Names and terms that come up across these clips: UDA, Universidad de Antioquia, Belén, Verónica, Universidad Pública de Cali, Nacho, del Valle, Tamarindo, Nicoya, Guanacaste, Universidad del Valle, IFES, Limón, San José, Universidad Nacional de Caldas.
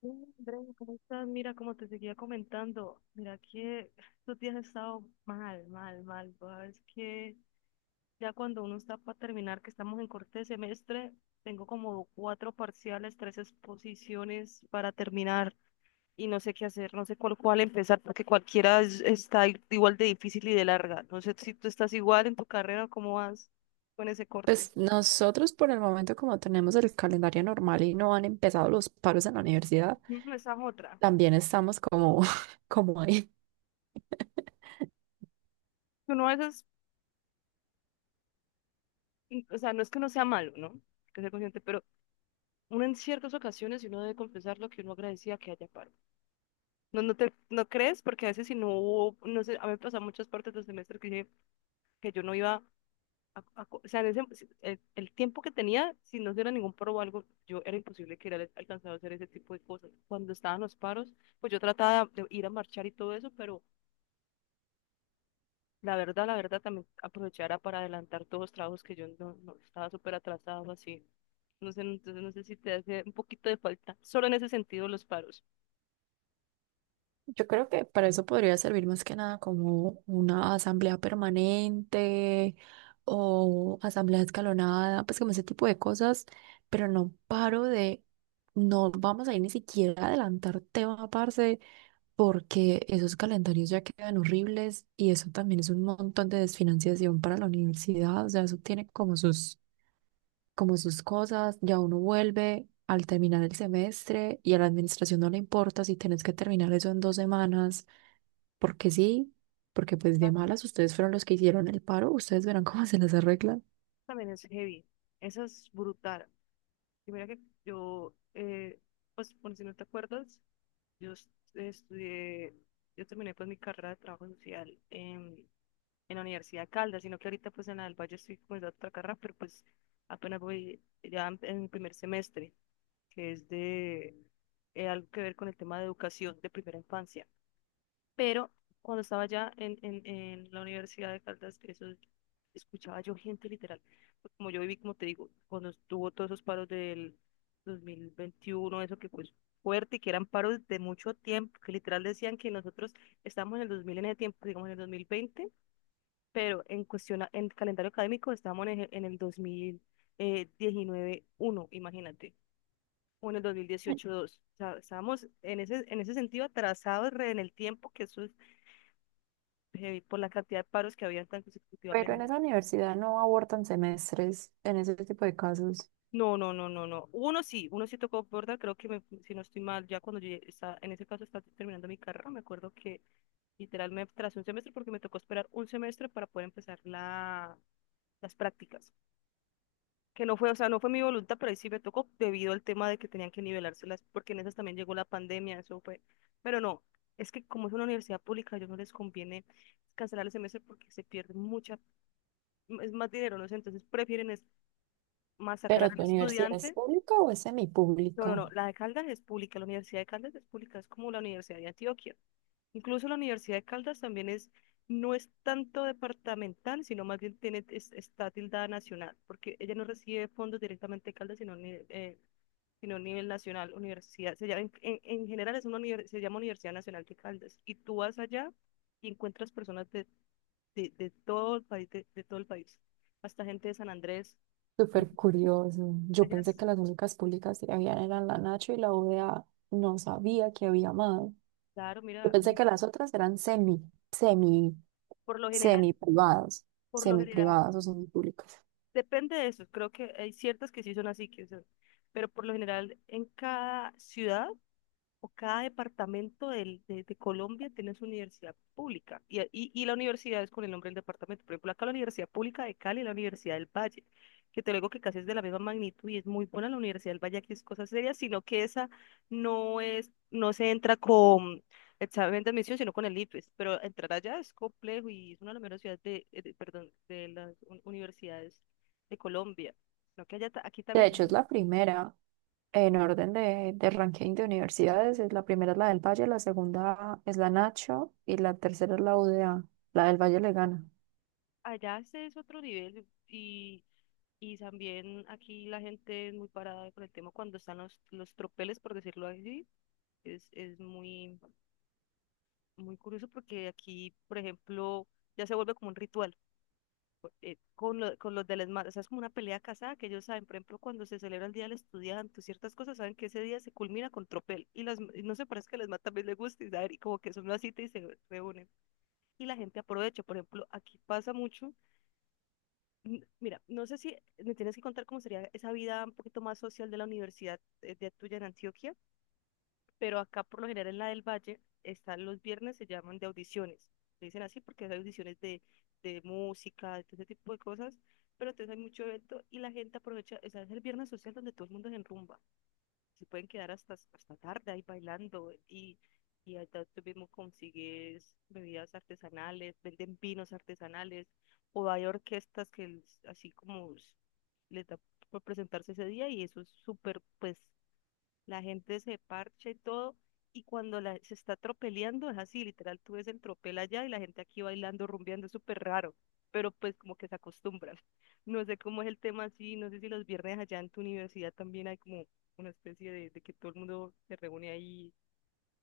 Sí, Andrea, ¿cómo estás? Mira, como te seguía comentando, mira que estos días he estado mal, mal, mal. Es que ya cuando uno está para terminar, que estamos en corte de semestre, tengo como cuatro parciales, tres exposiciones para terminar y no sé qué hacer, no sé cuál empezar, porque cualquiera está igual de difícil y de larga. No sé si tú estás igual en tu carrera o cómo vas con ese corte. Pues nosotros por el momento, como tenemos el calendario normal y no han empezado los paros en la universidad, Ujú, esa es otra. también estamos como, como ahí. Uno a veces, o sea, no es que no sea malo, ¿no? Hay que ser consciente, pero uno en ciertas ocasiones y uno debe confesar lo que uno agradecía que haya paro. No, no crees, porque a veces si no hubo, no sé, a mí me pasan muchas partes del semestre que, dije que yo no iba o sea, en ese, el tiempo que tenía, si no hubiera ningún paro o algo, yo era imposible que hubiera alcanzado a hacer ese tipo de cosas. Cuando estaban los paros, pues yo trataba de ir a marchar y todo eso, pero la verdad también aprovechara para adelantar todos los trabajos que yo no estaba súper atrasado así. No sé, entonces no sé si te hace un poquito de falta, solo en ese sentido los paros. Yo creo que para eso podría servir más que nada como una asamblea permanente o asamblea escalonada, pues como ese tipo de cosas, pero no paro de, no vamos a ir ni siquiera a adelantar tema, parce, porque esos calendarios ya quedan horribles y eso también es un montón de desfinanciación para la universidad, o sea, eso tiene como sus cosas, ya uno vuelve al terminar el semestre y a la administración no le importa si tenés que terminar eso en dos semanas, porque sí, porque pues de malas ustedes fueron los que hicieron el paro, ustedes verán cómo se les arregla. También es heavy. Esa es brutal. Y mira que yo, pues por si no te acuerdas, estudié, yo terminé pues mi carrera de trabajo social en la Universidad de Caldas, sino que ahorita pues en la del Valle estoy comenzando otra carrera, pero pues apenas voy ya en mi primer semestre, que es de algo que ver con el tema de educación de primera infancia. Pero cuando estaba allá en la Universidad de Caldas, eso escuchaba yo gente literal. Pues como yo viví, como te digo, cuando estuvo todos esos paros del 2021 eso que fue fuerte y que eran paros de mucho tiempo, que literal decían que nosotros estábamos en el 2000 en ese tiempo, digamos en el 2020 pero en cuestión, en calendario académico estábamos en, en el dos mil diecinueve uno imagínate, o en el 2018-2. O sea, estábamos en ese sentido atrasados re en el tiempo, que eso heavy por la cantidad de paros que habían tan Pero en consecutivamente. esa universidad no abortan semestres en ese tipo de casos. No, no, no, no, no. Uno sí tocó borda, creo que si no estoy mal, ya cuando yo ya estaba, en ese caso estaba terminando mi carrera, me acuerdo que literal me tras un semestre porque me tocó esperar un semestre para poder empezar las prácticas. Que no fue, o sea, no fue mi voluntad, pero ahí sí me tocó debido al tema de que tenían que nivelárselas, porque en esas también llegó la pandemia, eso fue. Pero no, es que como es una universidad pública, a ellos no les conviene cancelar el semestre porque se pierde mucha, es más dinero, no sé, entonces prefieren es masacrar ¿Pero al tu universidad es estudiante. pública o es No, no, semipública? no, la de Caldas es pública, la Universidad de Caldas es pública, es como la Universidad de Antioquia. Incluso la Universidad de Caldas también es, no es tanto departamental, sino más bien tiene, está tildada nacional, porque ella no recibe fondos directamente de Caldas, sino, sino a nivel nacional, universidad. Se llama, en, en general es una se llama Universidad Nacional de Caldas, y tú vas allá y encuentras personas de, de todo el país, de todo el país, hasta gente de San Andrés. Súper curioso. Yo Allá, pensé que las únicas públicas que habían eran la Nacho y la UDA. No sabía que había más. claro, Yo mira, pensé que las otras eran semi, semi, por lo general. semi privadas, Por lo semi general, privadas o semi públicas. depende de eso. Creo que hay ciertas que sí son así, que son, pero por lo general en cada ciudad o cada departamento de Colombia tiene su universidad pública y la universidad es con el nombre del departamento. Por ejemplo, acá la Universidad Pública de Cali y la Universidad del Valle, que te lo digo que casi es de la misma magnitud y es muy buena la Universidad del Valle, aquí es cosa seria, sino que esa no es, no se entra con examen de admisión, sino con el IFES, pero entrar allá es complejo y es una de las mejores ciudades de, perdón, de las universidades de Colombia. Lo que allá, aquí De también, hecho, es la primera en orden de ranking de universidades. Es la primera es la del Valle, la segunda es la Nacho y la tercera es la UDA. La del Valle le gana. allá se es otro nivel y Y también aquí la gente es muy parada con el tema cuando están los tropeles, por decirlo así. Es muy, muy curioso porque aquí, por ejemplo, ya se vuelve como un ritual con, con los de las o sea, es como una pelea casada que ellos saben, por ejemplo, cuando se celebra el Día del Estudiante, ciertas cosas, saben que ese día se culmina con tropel. Y las, y no sé, parece que a las también les gusta y, saben, y como que son una cita y se reúnen. Y la gente aprovecha, por ejemplo, aquí pasa mucho mira, no sé si me tienes que contar cómo sería esa vida un poquito más social de la universidad de tuya en Antioquia, pero acá por lo general en la del Valle están los viernes, se llaman de audiciones. Le dicen así porque hay audiciones de música, de todo ese tipo de cosas, pero entonces hay mucho evento y la gente aprovecha, o sea, es el viernes social donde todo el mundo se enrumba se pueden quedar hasta, hasta tarde ahí bailando y allá tú mismo consigues bebidas artesanales, venden vinos artesanales o hay orquestas que así como les da por presentarse ese día y eso es súper, pues la gente se parcha y todo, y cuando la, se está tropeleando es así, literal, tú ves el tropel allá y la gente aquí bailando, rumbeando, es súper raro, pero pues como que se acostumbran. No sé cómo es el tema así, no sé si los viernes allá en tu universidad también hay como una especie de que todo el mundo se reúne ahí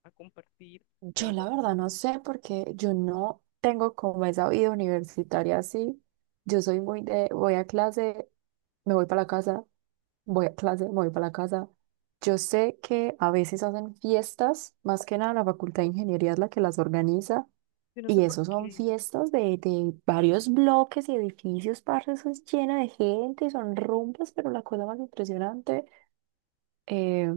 a compartir o Yo algo la verdad así. no sé porque yo no tengo como esa vida universitaria así. Yo soy muy de, voy a clase, me voy para la casa, voy a clase, me voy para la casa. Yo sé que a veces hacen fiestas, más que nada la Facultad de Ingeniería es la que las organiza, Yo no sé y por eso son qué fiestas de varios bloques y edificios, parce, eso es llena de gente, son rumbas, pero la cosa más impresionante. eh,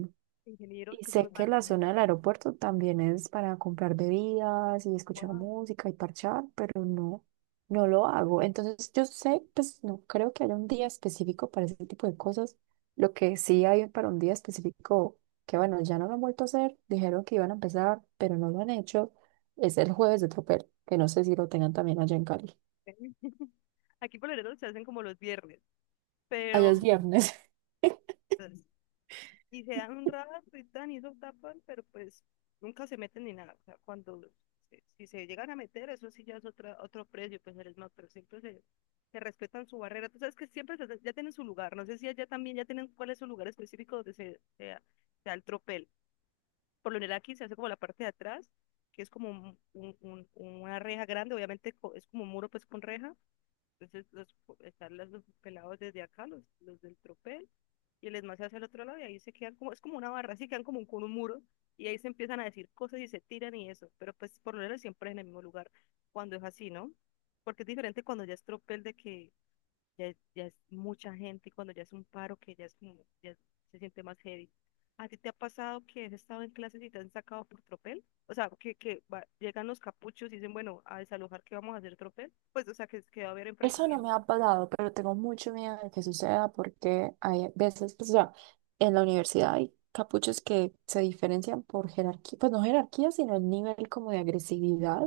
ingenieros y que son sé los más que la rumberos. zona del aeropuerto también es para comprar bebidas y escuchar Guau, música y parchar, pero no, no lo hago. Entonces yo sé, pues no creo que haya un día específico para ese tipo de cosas. Lo que sí hay para un día específico, que bueno, ya no lo han vuelto a hacer, dijeron que iban a empezar, pero no lo han hecho, es el jueves de tropel, que no sé si lo tengan también allá en Cali. aquí por lo general se hacen como los viernes, Allá es pero viernes. pues, y se dan un rato y tan, y eso tapan, pero pues nunca se meten ni nada. O sea, cuando si se llegan a meter, eso sí ya es otra, otro precio, pues eres más, pero siempre se, se respetan su barrera. Tú sabes que siempre ya tienen su lugar. No sé si allá también ya tienen cuál es su lugar específico donde se, se da el tropel. Por lo general aquí se hace como la parte de atrás, que es como una reja grande, obviamente es como un muro pues con reja entonces los, los pelados desde acá, los del tropel, y el esmalte hacia el otro lado, y ahí se quedan como, es como una barra, así quedan como con un muro, y ahí se empiezan a decir cosas y se tiran y eso, pero pues por lo menos siempre es en el mismo lugar, cuando es así, ¿no? Porque es diferente cuando ya es tropel de que ya es mucha gente y cuando ya es un paro que ya es como, ya es- se siente más heavy. ¿A ti te ha pasado que has estado en clases y te han sacado por tropel? O sea, que, llegan los capuchos y dicen, bueno, a desalojar, ¿qué vamos a hacer tropel? Pues, o sea, que va a haber Eso no me enfrentamientos. ha pasado, pero tengo mucho miedo de que suceda porque hay veces, pues, o sea, en la universidad hay capuchos que se diferencian por jerarquía, pues no jerarquía, sino el nivel como de agresividad.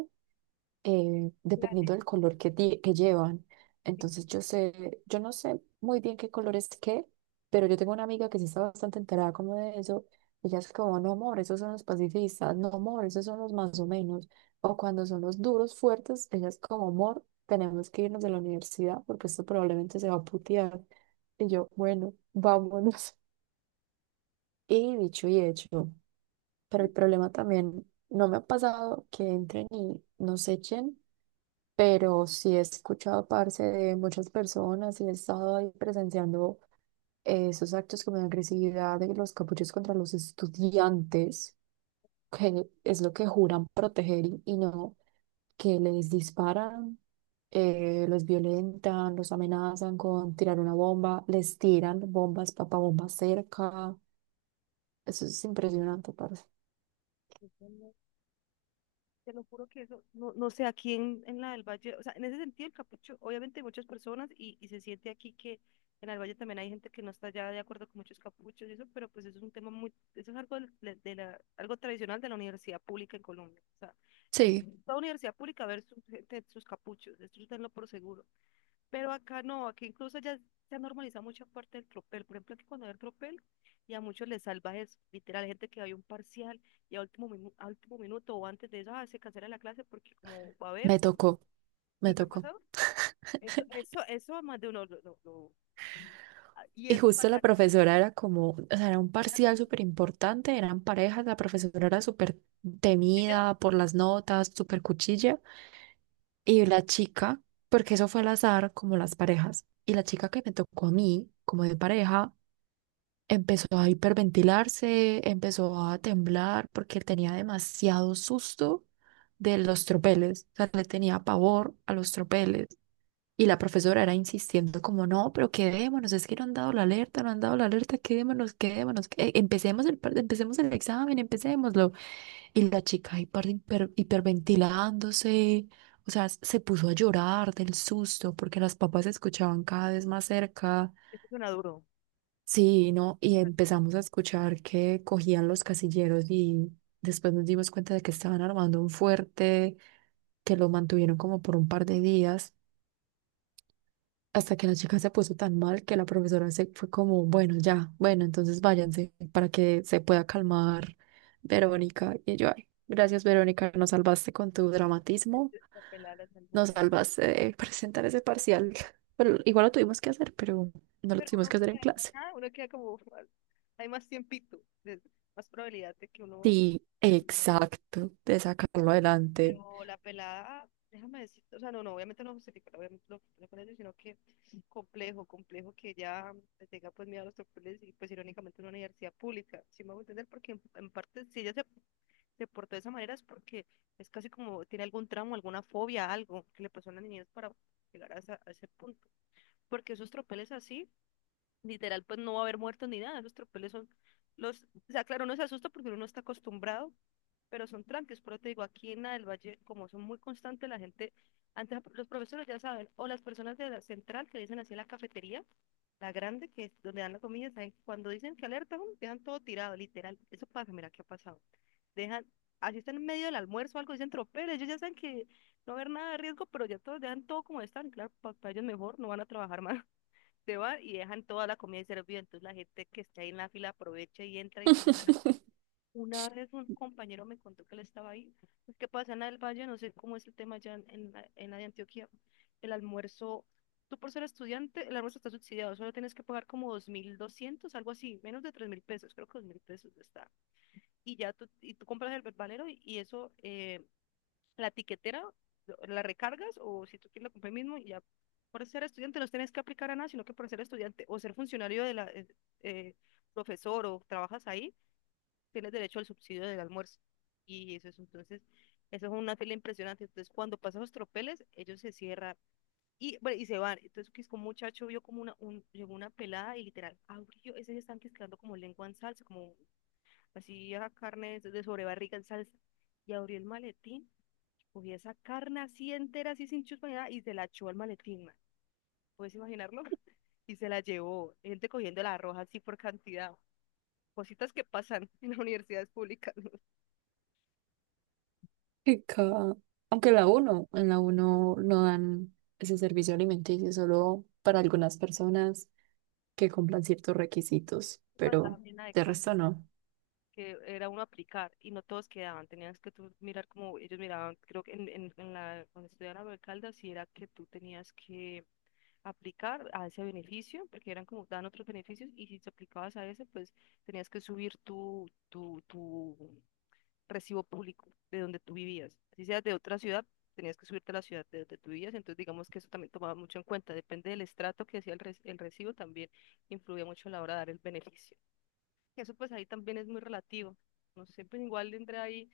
Dependiendo Planes. del color que, que llevan. Entonces yo sé, yo no sé muy bien qué color es qué, pero yo tengo una amiga que sí está bastante enterada como de eso. Ella es como, no amor, esos son los pacifistas, no amor, esos son los más o menos. O cuando son los duros, fuertes, ella es como, amor, tenemos que irnos de la universidad porque esto probablemente se va a putear. Y yo, bueno, vámonos. Y dicho y hecho. Pero el problema también, no me ha pasado que entren y nos echen, pero sí he escuchado parte de muchas personas y he estado ahí presenciando esos actos como de agresividad de los capuchos contra los estudiantes, que es lo que juran proteger y no, que les disparan, los violentan, los amenazan con tirar una bomba, les tiran bombas, papabombas cerca. Eso es impresionante, parce. Te lo juro que eso, no, no sé, aquí en la del Valle, o sea, en ese sentido el capucho, obviamente hay muchas personas y se siente aquí que en el Valle también hay gente que no está ya de acuerdo con muchos capuchos y eso, pero pues eso es un tema muy, eso es algo, de la, algo tradicional de la universidad pública en Colombia. O sea, Sí. en toda universidad pública ver su gente, sus capuchos, esto tenlo por seguro. Pero acá no, aquí incluso ya se ha normalizado mucha parte del tropel. Por ejemplo, aquí cuando hay el tropel, y a muchos les salva eso. Literal, hay gente que hay un parcial y a último, a último minuto o antes de eso, ah, se cancela la clase porque como va a haber, Me tocó, me ¿no te ha tocó. pasado? Eso, eso, eso a más de uno y Y eso justo pasa la acá. profesora era como, o sea, era un Ah, parcial pues, súper importante, eran parejas, la profesora era súper chilla, temida por las notas, súper cuchilla. Y la chica, porque eso fue al azar, como las parejas, y la chica que me tocó a mí, como de pareja, empezó a hiperventilarse, empezó a temblar porque tenía demasiado susto de los tropeles. O sea, le tenía pavor a los tropeles. Y la profesora era insistiendo como, no, pero quedémonos, es que no han dado la alerta, no han dado la alerta, quedémonos, quedémonos, empecemos empecemos el examen, empecémoslo. Y la chica hiperventilándose, o sea, se puso a llorar del susto porque las papas se escuchaban cada vez más cerca. eso suena duro. Sí, no, y empezamos a escuchar que cogían los casilleros y después nos dimos cuenta de que estaban armando un fuerte, que lo mantuvieron como por un par de días, hasta que la chica se puso tan mal que la profesora se fue como, bueno, ya, bueno, entonces váyanse para que se pueda calmar Verónica. Y yo, ay, gracias Verónica, nos salvaste con tu dramatismo, La pelada la salvó. nos salvaste de presentar ese parcial. Pero igual lo tuvimos que hacer, pero no lo Pero tuvimos uno que hacer en queda, clase. ah, uno queda como, hay más tiempito, de- más probabilidad de que uno... Sí, se recupere. exacto, de sacarlo adelante. Pero la pelada, déjame decir, o sea, no, no, obviamente no justifico con eso, sino que complejo, complejo que ella le tenga pues miedo a los doctores y pues irónicamente una universidad pública, si me voy a entender, porque en parte si se portó de esa manera es porque es casi como tiene algún tramo, alguna fobia, algo que le pasó a las niñez para llegar a ese punto. Porque esos tropeles así, literal, pues no va a haber muertos ni nada, esos tropeles son o sea, claro, uno se asusta porque uno no está acostumbrado, pero son tranques, pero te digo, aquí en la del Valle, como son muy constantes, la gente, antes los profesores ya saben, o las personas de la central que dicen así en la cafetería, la grande, que es donde dan la comida, saben, cuando dicen que alerta, ¡um! Dejan todo tirado, literal, eso pasa, mira qué ha pasado, dejan, así están en medio del almuerzo, o algo, dicen tropel, ellos ya saben que no va a haber nada de riesgo, pero ya todos dejan todo como están, y claro, para ellos mejor, no van a trabajar más. Se van y dejan toda la comida servida, entonces la gente que está ahí en la fila aprovecha y entra. Y una vez un compañero me contó que él estaba ahí. Es que pasa en el Valle, no sé cómo es el tema allá en la de Antioquia. El almuerzo, tú por ser estudiante, el almuerzo está subsidiado, solo tienes que pagar como 2.200 algo así, menos de 3.000 pesos, creo que 2.000 pesos está. Y ya tú, y tú compras el valero y eso, la tiquetera, la recargas o si tú quieres la compras mismo y ya. Por ser estudiante no tienes que aplicar a nada, sino que por ser estudiante o ser funcionario de la, eh, profesor o trabajas ahí, tienes derecho al subsidio del almuerzo. Y eso es entonces, eso es una fila impresionante. Entonces, cuando pasan los tropeles, ellos se cierran y, bueno, y se van. Entonces, que es como un muchacho vio como llegó una pelada y literal abrió, ese están quedando como lengua en salsa, como así a carne de sobrebarriga en salsa. Y abrió el maletín, cogía esa carne así entera, así sin chuspa ni nada, y se la echó al maletín, man. ¿Puedes imaginarlo? Y se la llevó, gente cogiendo la roja así por cantidad. Cositas que pasan en las universidades públicas. Qué ca- Aunque la uno, en la uno no dan ese servicio alimenticio solo para algunas personas que cumplan ciertos requisitos, Pasaba pero bien la de de resto carne. no. Que era uno aplicar y no todos quedaban, tenías que tú mirar como ellos miraban, creo que cuando estudiaba en Caldas, si era que tú tenías que aplicar a ese beneficio, porque eran como, dan otros beneficios y si te aplicabas a ese, pues tenías que subir tu recibo público de donde tú vivías, si seas de otra ciudad. Tenías que subirte a la ciudad de donde tú vivías, entonces digamos que eso también tomaba mucho en cuenta, depende del estrato que hacía el recibo, también influía mucho a la hora de dar el beneficio. Eso pues ahí también es muy relativo. No sé, pues igual entré ahí.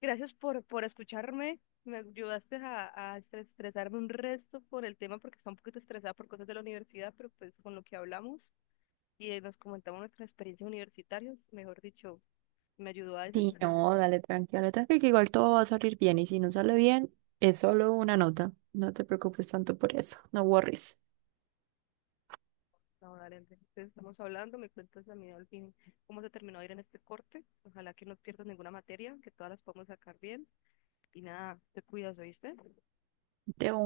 Gracias por escucharme. Me ayudaste a estresarme un resto por el tema, porque está un poquito estresada por cosas de la universidad, pero pues con lo que hablamos y nos comentamos nuestras experiencias universitarias, mejor dicho, me ayudó a Sí, desestresarme. no, dale tranquila, dale tranqui, que igual todo va a salir bien y si no sale bien, es solo una nota. No te preocupes tanto por eso, no worries. No, dale, Andrés, entonces estamos hablando, me cuentas a mí al fin cómo se terminó de ir en este corte. Ojalá que no pierdas ninguna materia, que todas las podamos sacar bien. Y nada, te cuidas, ¿oíste? De